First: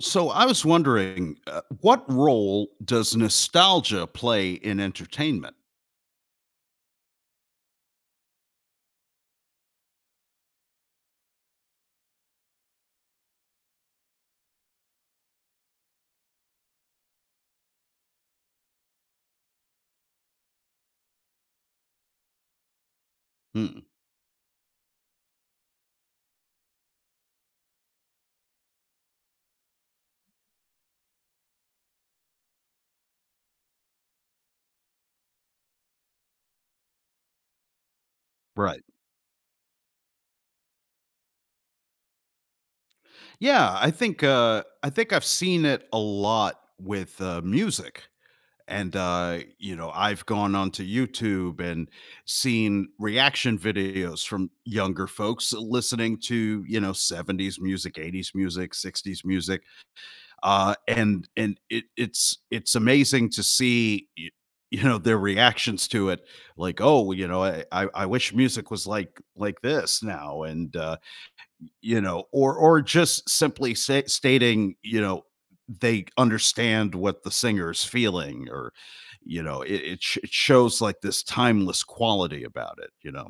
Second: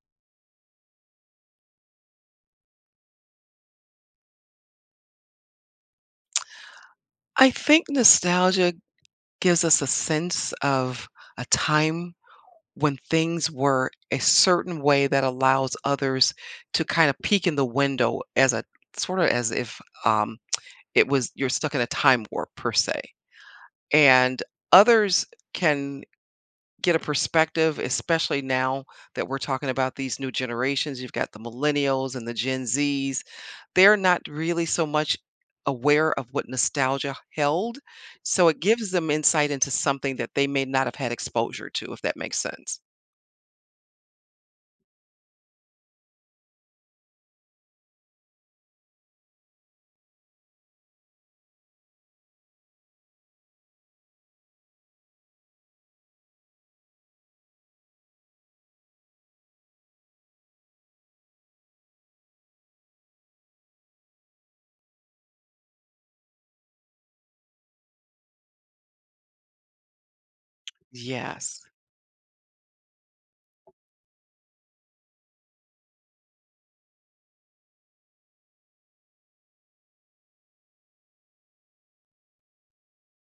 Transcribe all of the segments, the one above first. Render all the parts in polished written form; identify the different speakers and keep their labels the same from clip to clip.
Speaker 1: So I was wondering, what role does nostalgia play in entertainment?
Speaker 2: I think nostalgia gives us a sense of a time when things were a certain way that allows others to kind of peek in the window as a sort of as if it was you're stuck in a time warp per se,
Speaker 1: Hmm,
Speaker 2: and others can get a perspective, especially now that we're talking about these new generations. You've got the millennials and the Gen Zs. They're not really so much aware of what nostalgia held. So it
Speaker 1: right.
Speaker 2: gives them insight into something that they may not have had exposure to, if that makes sense.
Speaker 1: Yeah, I think I think I've seen it a lot with music, and I've gone onto YouTube and seen reaction videos from younger folks listening to '70s music, '80s music, '60s music, and it's amazing to see their reactions to it like oh I wish music was like this now and
Speaker 2: Yes.
Speaker 1: or just simply stating they understand what the singer's feeling or it shows like this timeless quality about it.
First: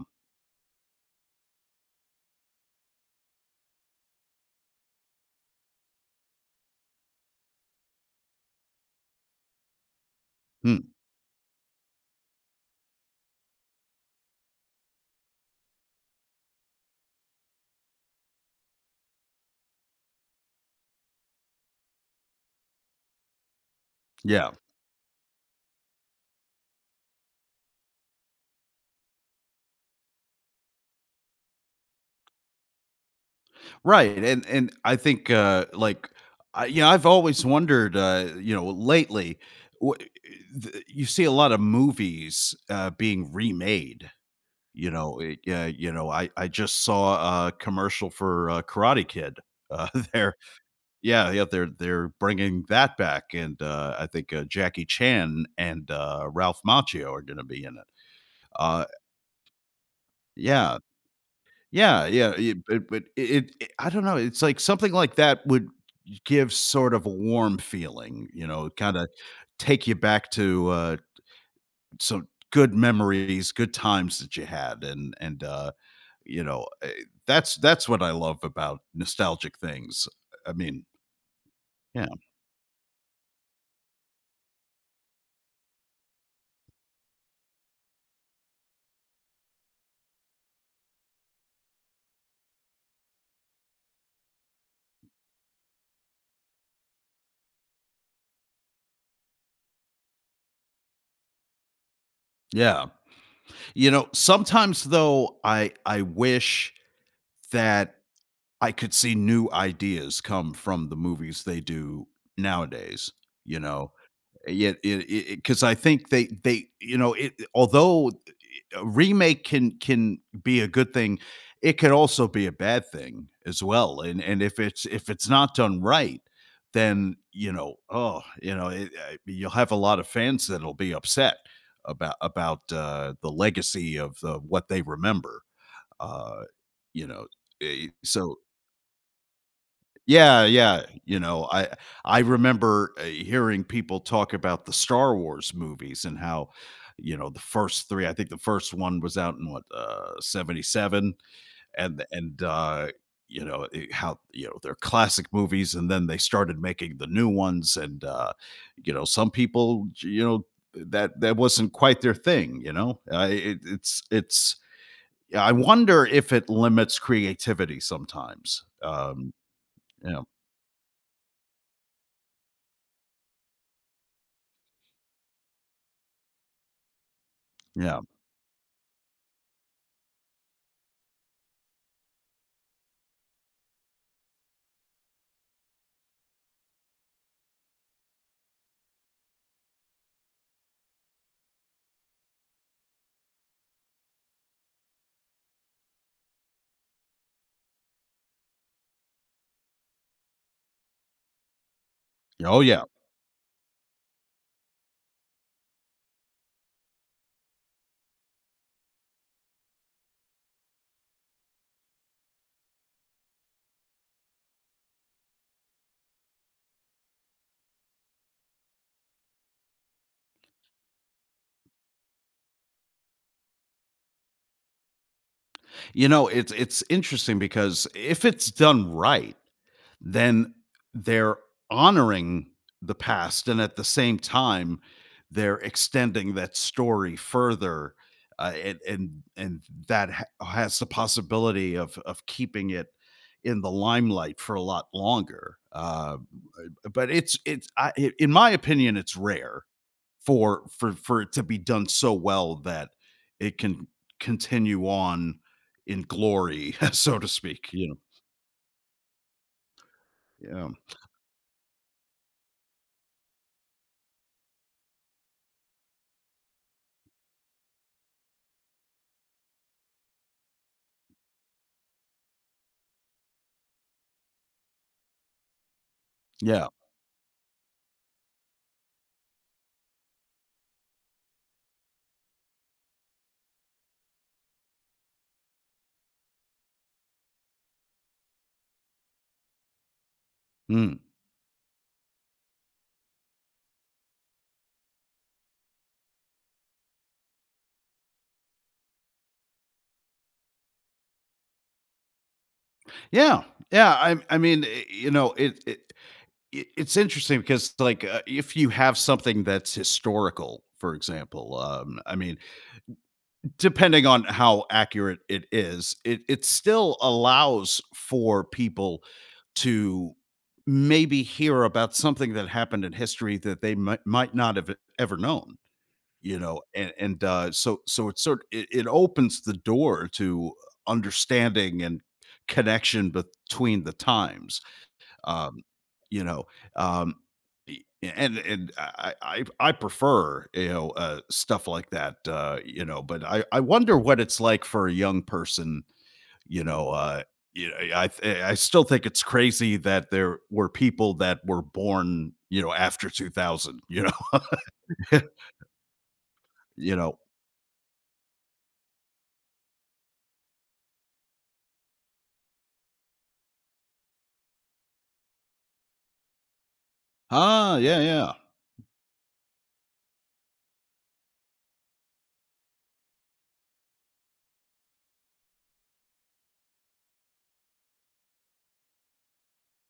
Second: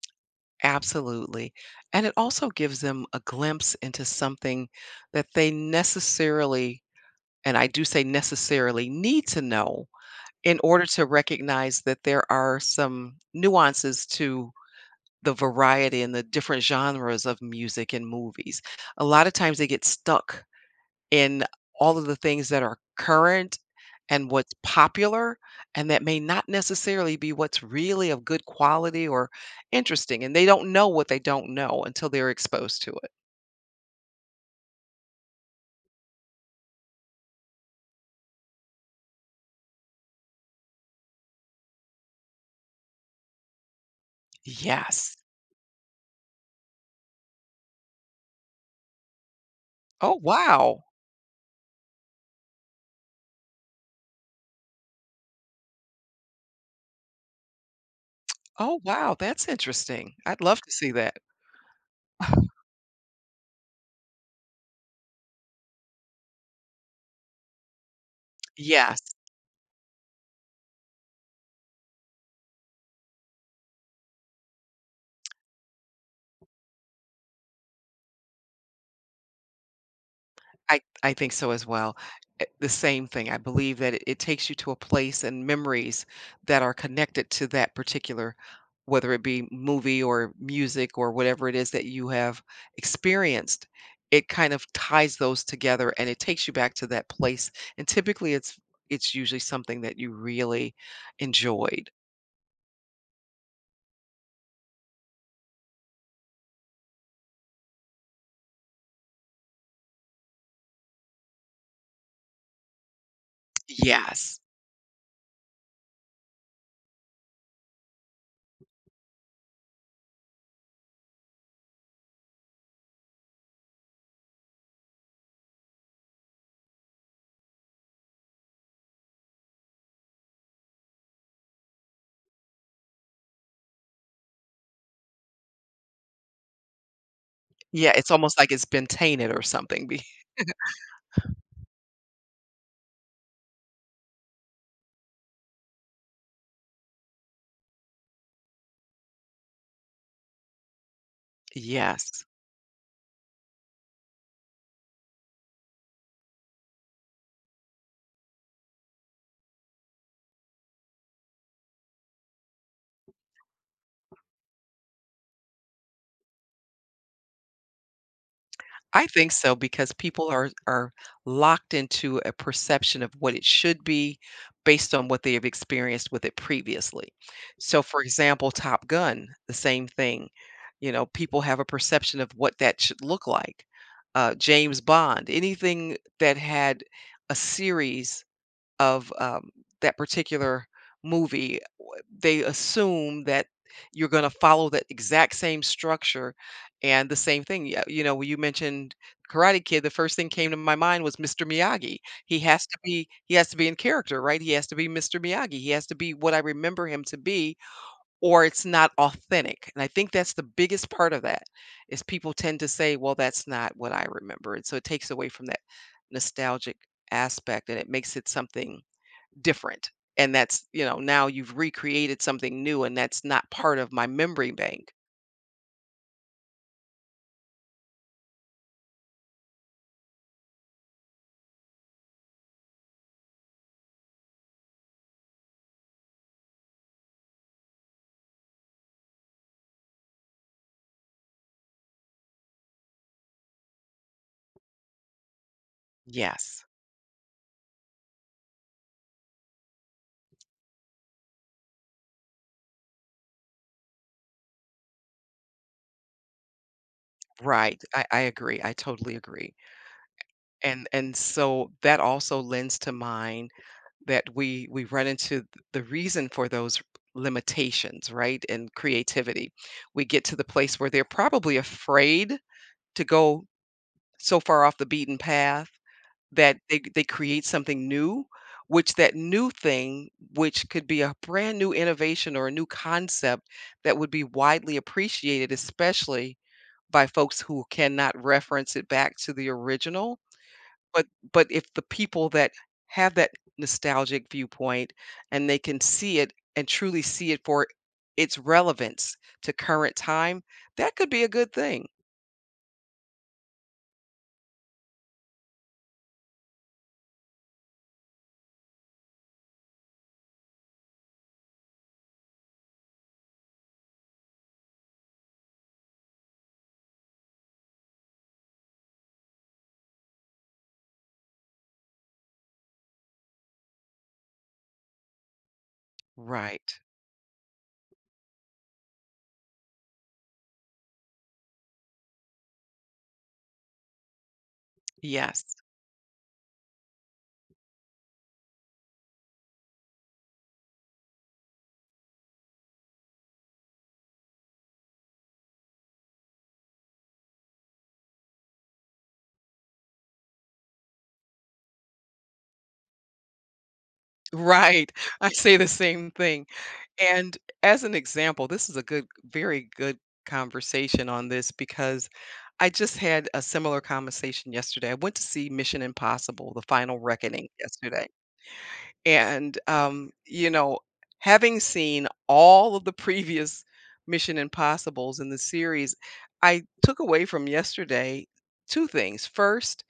Speaker 2: Absolutely. And it also gives them a glimpse into something that they necessarily, and I do say necessarily, need to know in order
Speaker 1: Hmm.
Speaker 2: to recognize that there are some nuances to the variety and the different genres of music and movies. A lot of times they get stuck in all of the things that are current and
Speaker 1: Yeah.
Speaker 2: what's popular and that may not necessarily be what's really of good quality or interesting, and they don't know what they don't know until they're exposed to it.
Speaker 1: Right, and I think, like, I've always wondered, lately, wha the you see a lot of movies, being remade, you
Speaker 2: Yes.
Speaker 1: know, it yeah, I just saw a commercial for, Karate Kid, uh,
Speaker 2: Oh,
Speaker 1: they
Speaker 2: wow.
Speaker 1: yeah, yeah, they're bringing that back, and, I think, Jackie Chan and, Ralph Macchio are gonna be in it,
Speaker 2: Oh,
Speaker 1: uh,
Speaker 2: wow, that's interesting. I'd love to
Speaker 1: yeah.
Speaker 2: see that.
Speaker 1: Yeah, yeah, y but it it I don't know, it's like something like that would give sort of a warm feeling,
Speaker 2: Yes.
Speaker 1: kinda take you back to, some good memories, good times that you had, and, you know, eh, that's what I love about nostalgic things. I
Speaker 2: I
Speaker 1: mean,
Speaker 2: I think so as well.
Speaker 1: yeah,
Speaker 2: Eh, the same thing. I believe that it takes you to a place and memories that are connected to that particular, whether it be movie or music or whatever it is that you have experienced. It kind of ties those together and it takes you back to that place. And typically, it's usually something that you really enjoyed.
Speaker 1: yeah. Sometimes though, I wish that I could see new ideas come from the movies they do nowadays, you know?
Speaker 2: Yes.
Speaker 1: Yeah, it because I think they you know it although a remake can be a good thing, it could also be a bad thing as well. And if it's not done right, then oh, you'll have a lot of fans that'll be upset about the legacy of what they remember. Uh, you know, eh,
Speaker 2: Yeah. It's
Speaker 1: so
Speaker 2: almost like it's been tainted or something. Be-
Speaker 1: yeah, yeah. I remember hearing people talk about the Star Wars movies and how, the first three. I think the first one was out in, what, 77, and
Speaker 2: Yes.
Speaker 1: and uh, how they're classic movies, and then they started making the new ones, and some people, that wasn't quite their thing. It's. I wonder if it limits creativity sometimes.
Speaker 2: I think so because
Speaker 1: Yeah.
Speaker 2: people are locked into a perception of what it should be based on what they have experienced with it previously. So
Speaker 1: Yeah.
Speaker 2: for example, Top Gun, the same thing. You know, people have a perception of what that should look like. James Bond, anything that had a series of, that particular movie, w they assume that you're gonna follow that exact same structure and the same thing. Yeah, you know, when you mentioned Karate Kid, the first thing came to my mind was Mr. Miyagi.
Speaker 1: Oh yeah.
Speaker 2: He has to be in character, right? He has to be Mr. Miyagi. He has to be what I remember him to be, or it's not authentic, and I think that's the biggest part of that, is people tend to say, "Well, that's not what I remember," and so it takes away from that nostalgic aspect, and it makes it something different. And that's, you know, now you've recreated something new and that's not part of my memory bank.
Speaker 1: It's interesting because if it's done right, then they're honoring the past and at the same time they're extending that story further uh, and and and that has the possibility of keeping it in the limelight for a lot longer.
Speaker 2: Yes.
Speaker 1: But in my opinion it's rare, for it to be done so well that it can continue on in glory, so to speak,
Speaker 2: Right.
Speaker 1: you
Speaker 2: I agree. I totally agree.
Speaker 1: know?
Speaker 2: And so that also lends to mind that we run into th- the reason for those limitations, right? And creativity. We get to the place where they're probably afraid to go so far off the beaten path
Speaker 1: Yeah.
Speaker 2: that
Speaker 1: Yeah.
Speaker 2: they create something new, which that new thing, which could be a brand new innovation or a new concept that would be widely appreciated, especially by folks who cannot reference it back to the original.
Speaker 1: Mm.
Speaker 2: But but if the people that have that nostalgic viewpoint and they can see it and truly see it for its relevance to current time, that could be a good thing.
Speaker 1: Yeah. Yeah, I mean, it's interesting because, like, if you have something that's historical, for example, I mean depending on how accurate it is, it still allows for people to maybe hear about something that happened in history that they might not have ever known,
Speaker 2: Right.
Speaker 1: and so it opens the door to understanding and connection between the times
Speaker 2: Yes.
Speaker 1: um, you know, um, e and I prefer, stuff like that, but I wonder what it's like for a young person, you know, uh, I still think it's crazy that there were people that were born, after 2000, you
Speaker 2: Right.
Speaker 1: know?
Speaker 2: I say the same thing.
Speaker 1: You know?
Speaker 2: And as an example, this is a good, very good conversation on this because I just had a similar conversation yesterday. I went to see Mission Impossible: The Final Reckoning
Speaker 1: Ah, yeah,
Speaker 2: yesterday,
Speaker 1: yeah.
Speaker 2: and you know, having seen all of the previous Mission Impossibles in the series, I took away from yesterday two things. First,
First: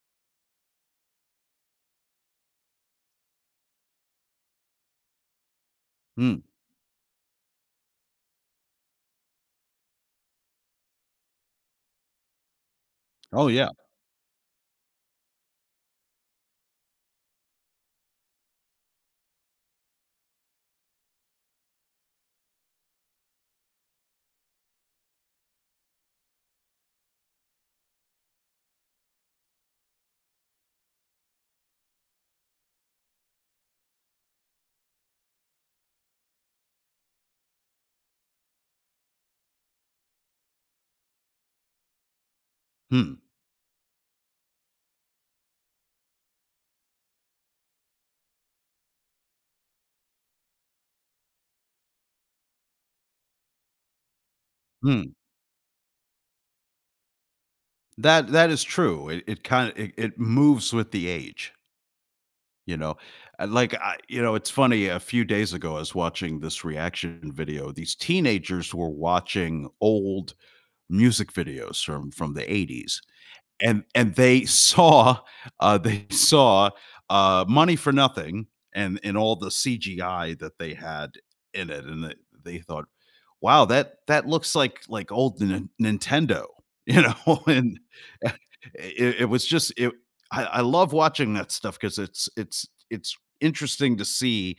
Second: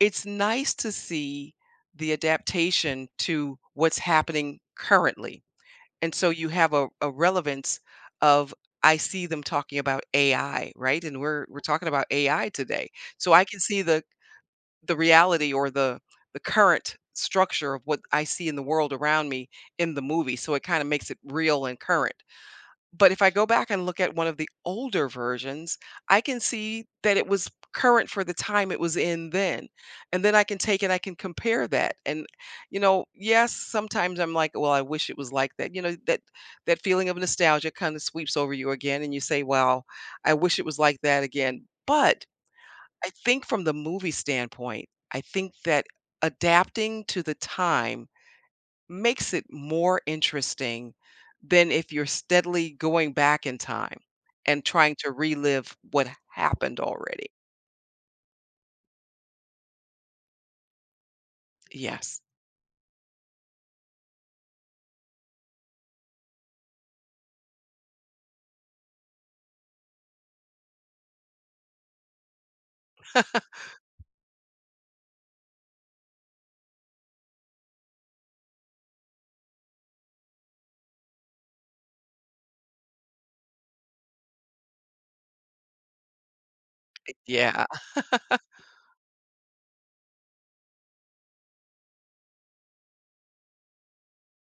Speaker 2: it's nice to see the adaptation to what's happening currently and so
Speaker 1: Mm.
Speaker 2: you have a relevance of I see them talking about AI, right? And we're talking about AI today. So I
Speaker 1: Oh,
Speaker 2: can
Speaker 1: yeah.
Speaker 2: see the reality or the current structure of what I see in the world around me in the movie. So it kind of makes it real and current. But if I go back and look at one of the older versions, I can see that it was current for the time it was in then. And then I can take it, I can compare that. And, you know, yes, sometimes I'm like, well, I wish it was like that. You know, that that feeling of nostalgia kind of sweeps over you again and you say, wow, I wish it was like that again. But I
Speaker 1: Hmm
Speaker 2: think from the movie standpoint, I think that adapting to the time makes it more interesting than if you're steadily going back in time and trying to
Speaker 1: hmm.
Speaker 2: relive what happened already.
Speaker 1: That is true. It kinda it it moves with the age.
Speaker 2: Yes.
Speaker 1: You know, like, it's funny. A few days ago, I was watching this reaction video. These teenagers were watching old music videos from the '80s, and they saw Money for Nothing and all the CGI that they had in it, and they thought, "Wow, that looks like old Nintendo,"
Speaker 2: Yeah.
Speaker 1: And eh, it was just it. I love watching that stuff because it's interesting to see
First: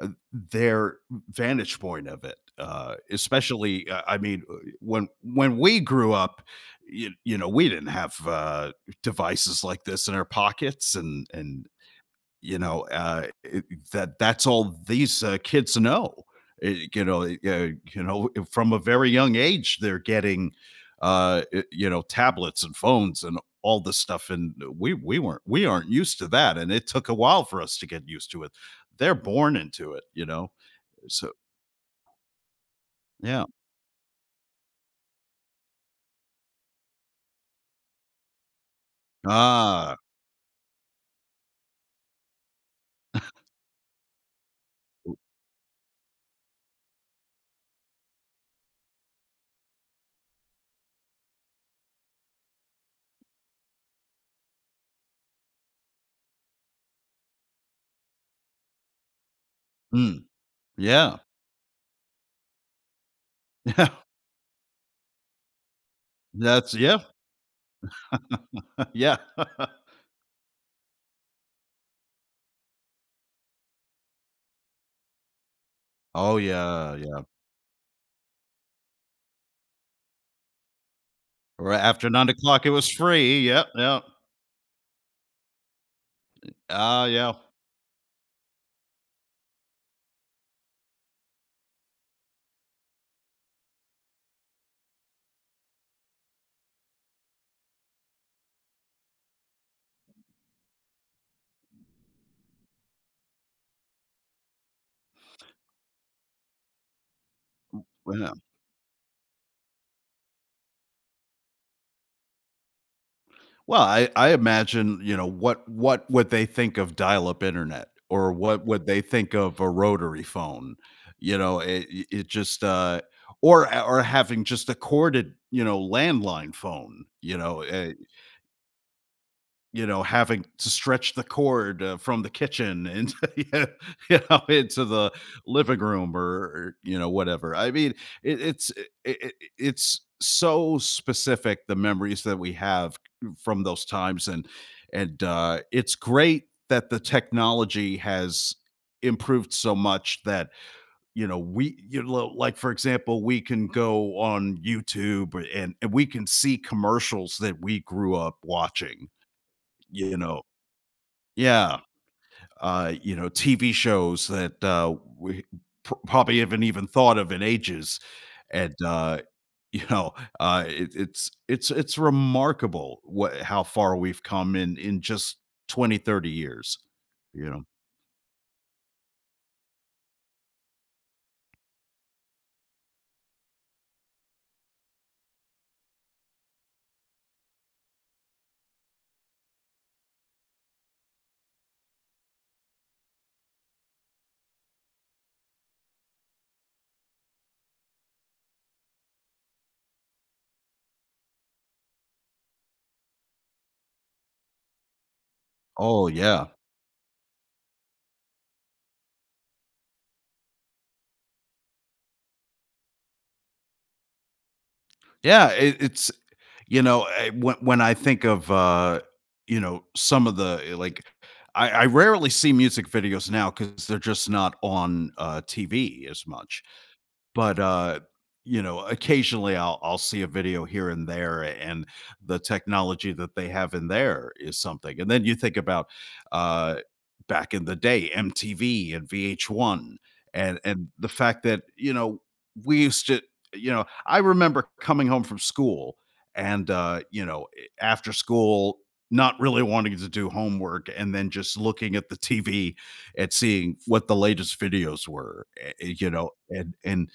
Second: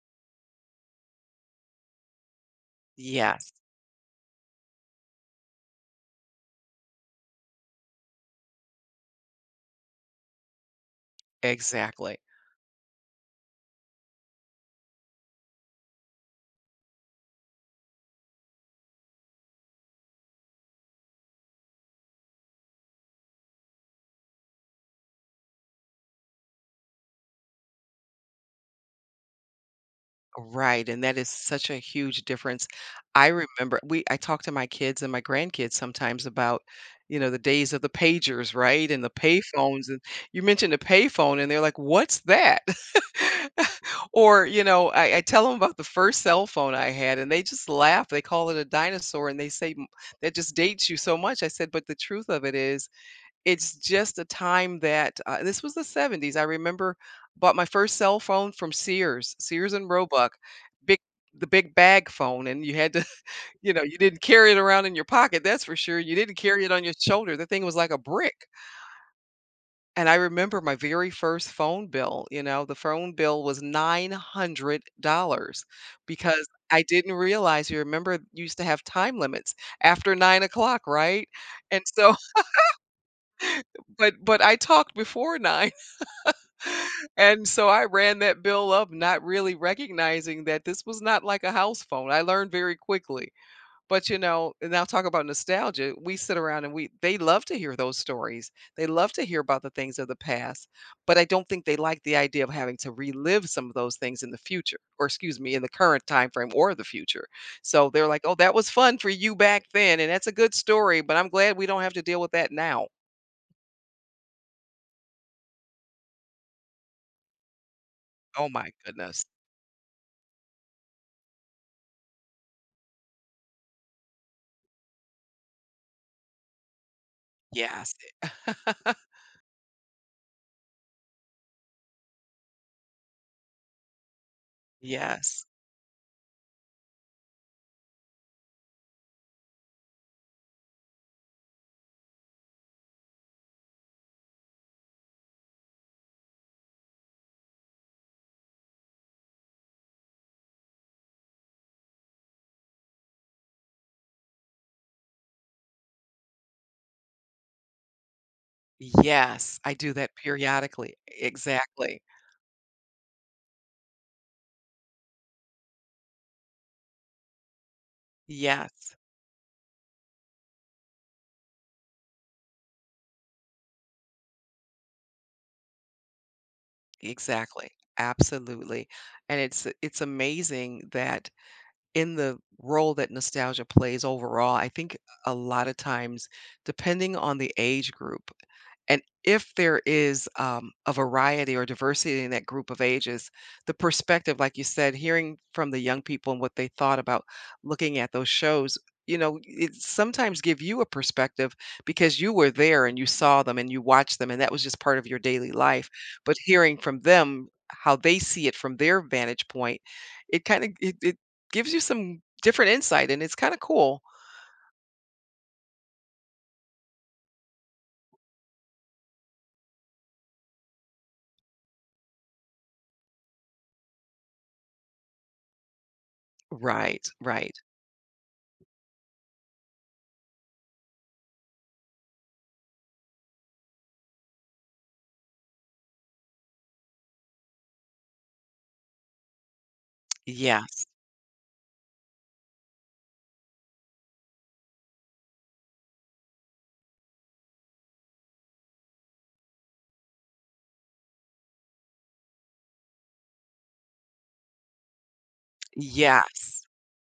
Speaker 1: their vantage point of it,
Speaker 2: Yes.
Speaker 1: especially, I mean, when we grew up, we didn't have devices like this in our pockets, and
Speaker 2: Exactly.
Speaker 1: you know, it that's all these, kids know. Eh, you know, it- uh, from a very young age, they're getting, tablets and phones and all this stuff, and we aren't used to that, and it took a while for us to get used to it. They're born into it, you know?
Speaker 2: Right. And that is
Speaker 1: So,
Speaker 2: such a huge difference. I
Speaker 1: yeah.
Speaker 2: remember we I talk to my kids and my grandkids sometimes about, you know, the days of the pagers, right? And the payphones.
Speaker 1: Ah.
Speaker 2: And you mentioned the payphone and they're like, what's that? Or, you know, I tell them about the first cell phone I had, and they just laugh. They call it a dinosaur, and they say, "M that just dates you so much." I said, "But the truth of it is, it's just a time that," this was the '70s. I remember bought my first cell phone from Sears, Sears and
Speaker 1: Mm.
Speaker 2: Roebuck, big
Speaker 1: Yeah.
Speaker 2: the big bag phone, and you had to, you know,
Speaker 1: Yeah.
Speaker 2: you didn't carry it around in your pocket, that's for sure. You didn't carry it
Speaker 1: That's
Speaker 2: on your
Speaker 1: yeah.
Speaker 2: shoulder. The thing was like a brick.
Speaker 1: Yeah.
Speaker 2: And I remember my very first phone bill, you know, the phone bill was $900
Speaker 1: Oh,
Speaker 2: because I
Speaker 1: yeah,
Speaker 2: didn't
Speaker 1: yeah.
Speaker 2: realize you remember you used to have time limits after 9 o'clock, right?
Speaker 1: Or
Speaker 2: And
Speaker 1: after
Speaker 2: so,
Speaker 1: nine o'clock, it was free. Yep, yep.
Speaker 2: but I talked before 9.
Speaker 1: Ah, yeah.
Speaker 2: And so I ran that bill up, not really recognizing that this was not like a house phone. I learned very quickly. But, you know, and I'll talk about nostalgia. We sit around and we they love to hear those stories. They love to hear about the things of the past, but I don't think they like the idea of having to relive some of those things in the future, or excuse me, in the current time frame or the future. So they're like,
Speaker 1: Yeah.
Speaker 2: "Oh, that was fun for you back then, and that's a good story, but I'm glad we don't have to deal with that now."
Speaker 1: Well, I imagine, what would they think of dial-up internet or
Speaker 2: Oh
Speaker 1: what
Speaker 2: my
Speaker 1: would they
Speaker 2: goodness.
Speaker 1: think of a rotary phone? You know, it it it just, uh or having just a corded, landline phone.
Speaker 2: Yes.
Speaker 1: Having to stretch the cord from the kitchen and into the
Speaker 2: Yes.
Speaker 1: living room or whatever. I mean, it, it's it, it, it's so specific the memories that we have from those times, and it's great that the technology has improved so much that you know we you know like for example we can go on YouTube and we can see commercials that we grew up watching
Speaker 2: Yes. I do that
Speaker 1: you know
Speaker 2: periodically.
Speaker 1: yeah,
Speaker 2: Exactly.
Speaker 1: TV shows that, we p probably haven't even thought of in ages, and,
Speaker 2: Yes.
Speaker 1: you know, it it's remarkable what how far we've come in just 20, 30 years, you know?
Speaker 2: Exactly. Absolutely. And it's amazing that in the role that nostalgia plays overall, I think a lot of times, depending on the age group, and if there is a variety or diversity in that group of ages, the perspective, like you said, hearing from the young people and what they thought about looking at those shows, you know, it sometimes give you a perspective because you were there and you saw them and you watched them and that was just part of your daily life.
Speaker 1: Oh,
Speaker 2: But
Speaker 1: yeah.
Speaker 2: hearing from them how they see it from their vantage point, it kind of it gives you some different insight, and it's kinda cool.
Speaker 1: Yeah, it it's you know, eh, when I think of, some of the like, I rarely see music videos now because 'cause they're just not on, TV as much.
Speaker 2: Right, right.
Speaker 1: But, occasionally I'll see a video here and there, and the technology that they have in there is something. And then you think about, uh, back in the day, MTV and VH1
Speaker 2: Yes,
Speaker 1: and the fact that, we used to you know, I remember coming home from school and, after school, not really wanting to do homework and then just looking at the TV and seeing what the latest videos were,
Speaker 2: yes,
Speaker 1: and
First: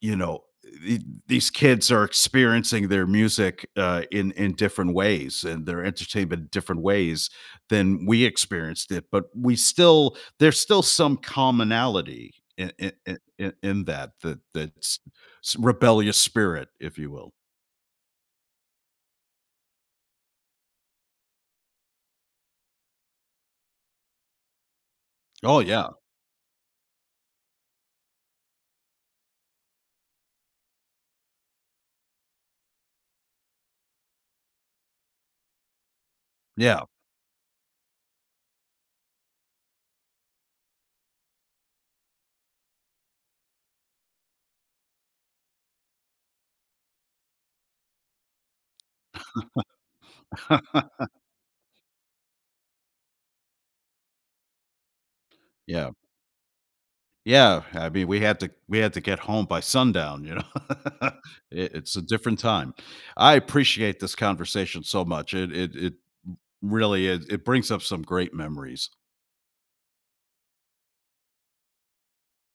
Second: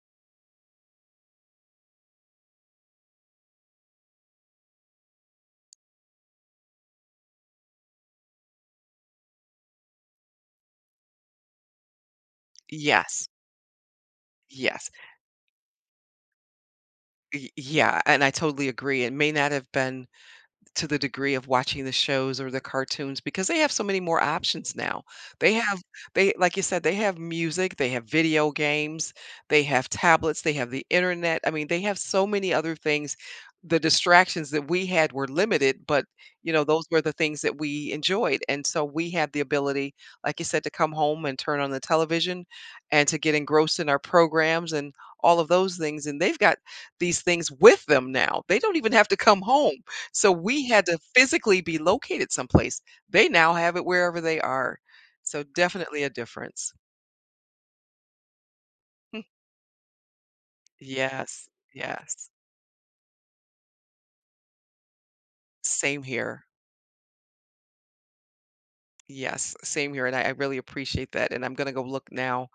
Speaker 1: you know th- these kids are experiencing their music in different ways and their entertainment in different ways than we experienced it, but we still there's still some commonality in in, in,
Speaker 2: yes,
Speaker 1: in in that that
Speaker 2: yes.
Speaker 1: that's rebellious spirit if you will.
Speaker 2: Y yeah, and I totally agree. It may not have been to the degree of watching the shows or the cartoons because they have so many more options now. They
Speaker 1: Oh,
Speaker 2: have
Speaker 1: yeah.
Speaker 2: they like you said, they have music, they have video games, they have tablets, they have the internet. I mean, they have so many other things. The distractions that we had were limited, but you know,
Speaker 1: Yeah.
Speaker 2: those were the things that we enjoyed. And so we had the ability, like you said, to come home and turn on the television and to get engrossed in our programs and all of those things. And they've got these things with them now. They don't even have to come home. So we had to physically be located someplace. They now have it wherever they are. So
Speaker 1: Yeah,
Speaker 2: definitely a difference.
Speaker 1: yeah, I mean we had to get home by sundown.
Speaker 2: Yes,
Speaker 1: It's a
Speaker 2: yes.
Speaker 1: different time. I appreciate this conversation so much. it it, it
Speaker 2: Same here.
Speaker 1: Really is. It brings up some great memories.
Speaker 2: Yes, same here. And I really appreciate that. And I'm going to go look now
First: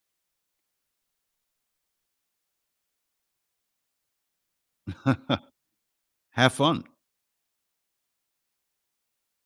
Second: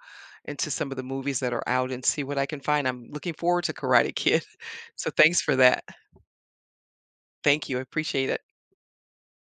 Speaker 2: into some of the movies that are out and see what I can find. I'm looking forward to Karate Kid. So thanks for that.
Speaker 1: Have fun.
Speaker 2: Thank you. I appreciate it.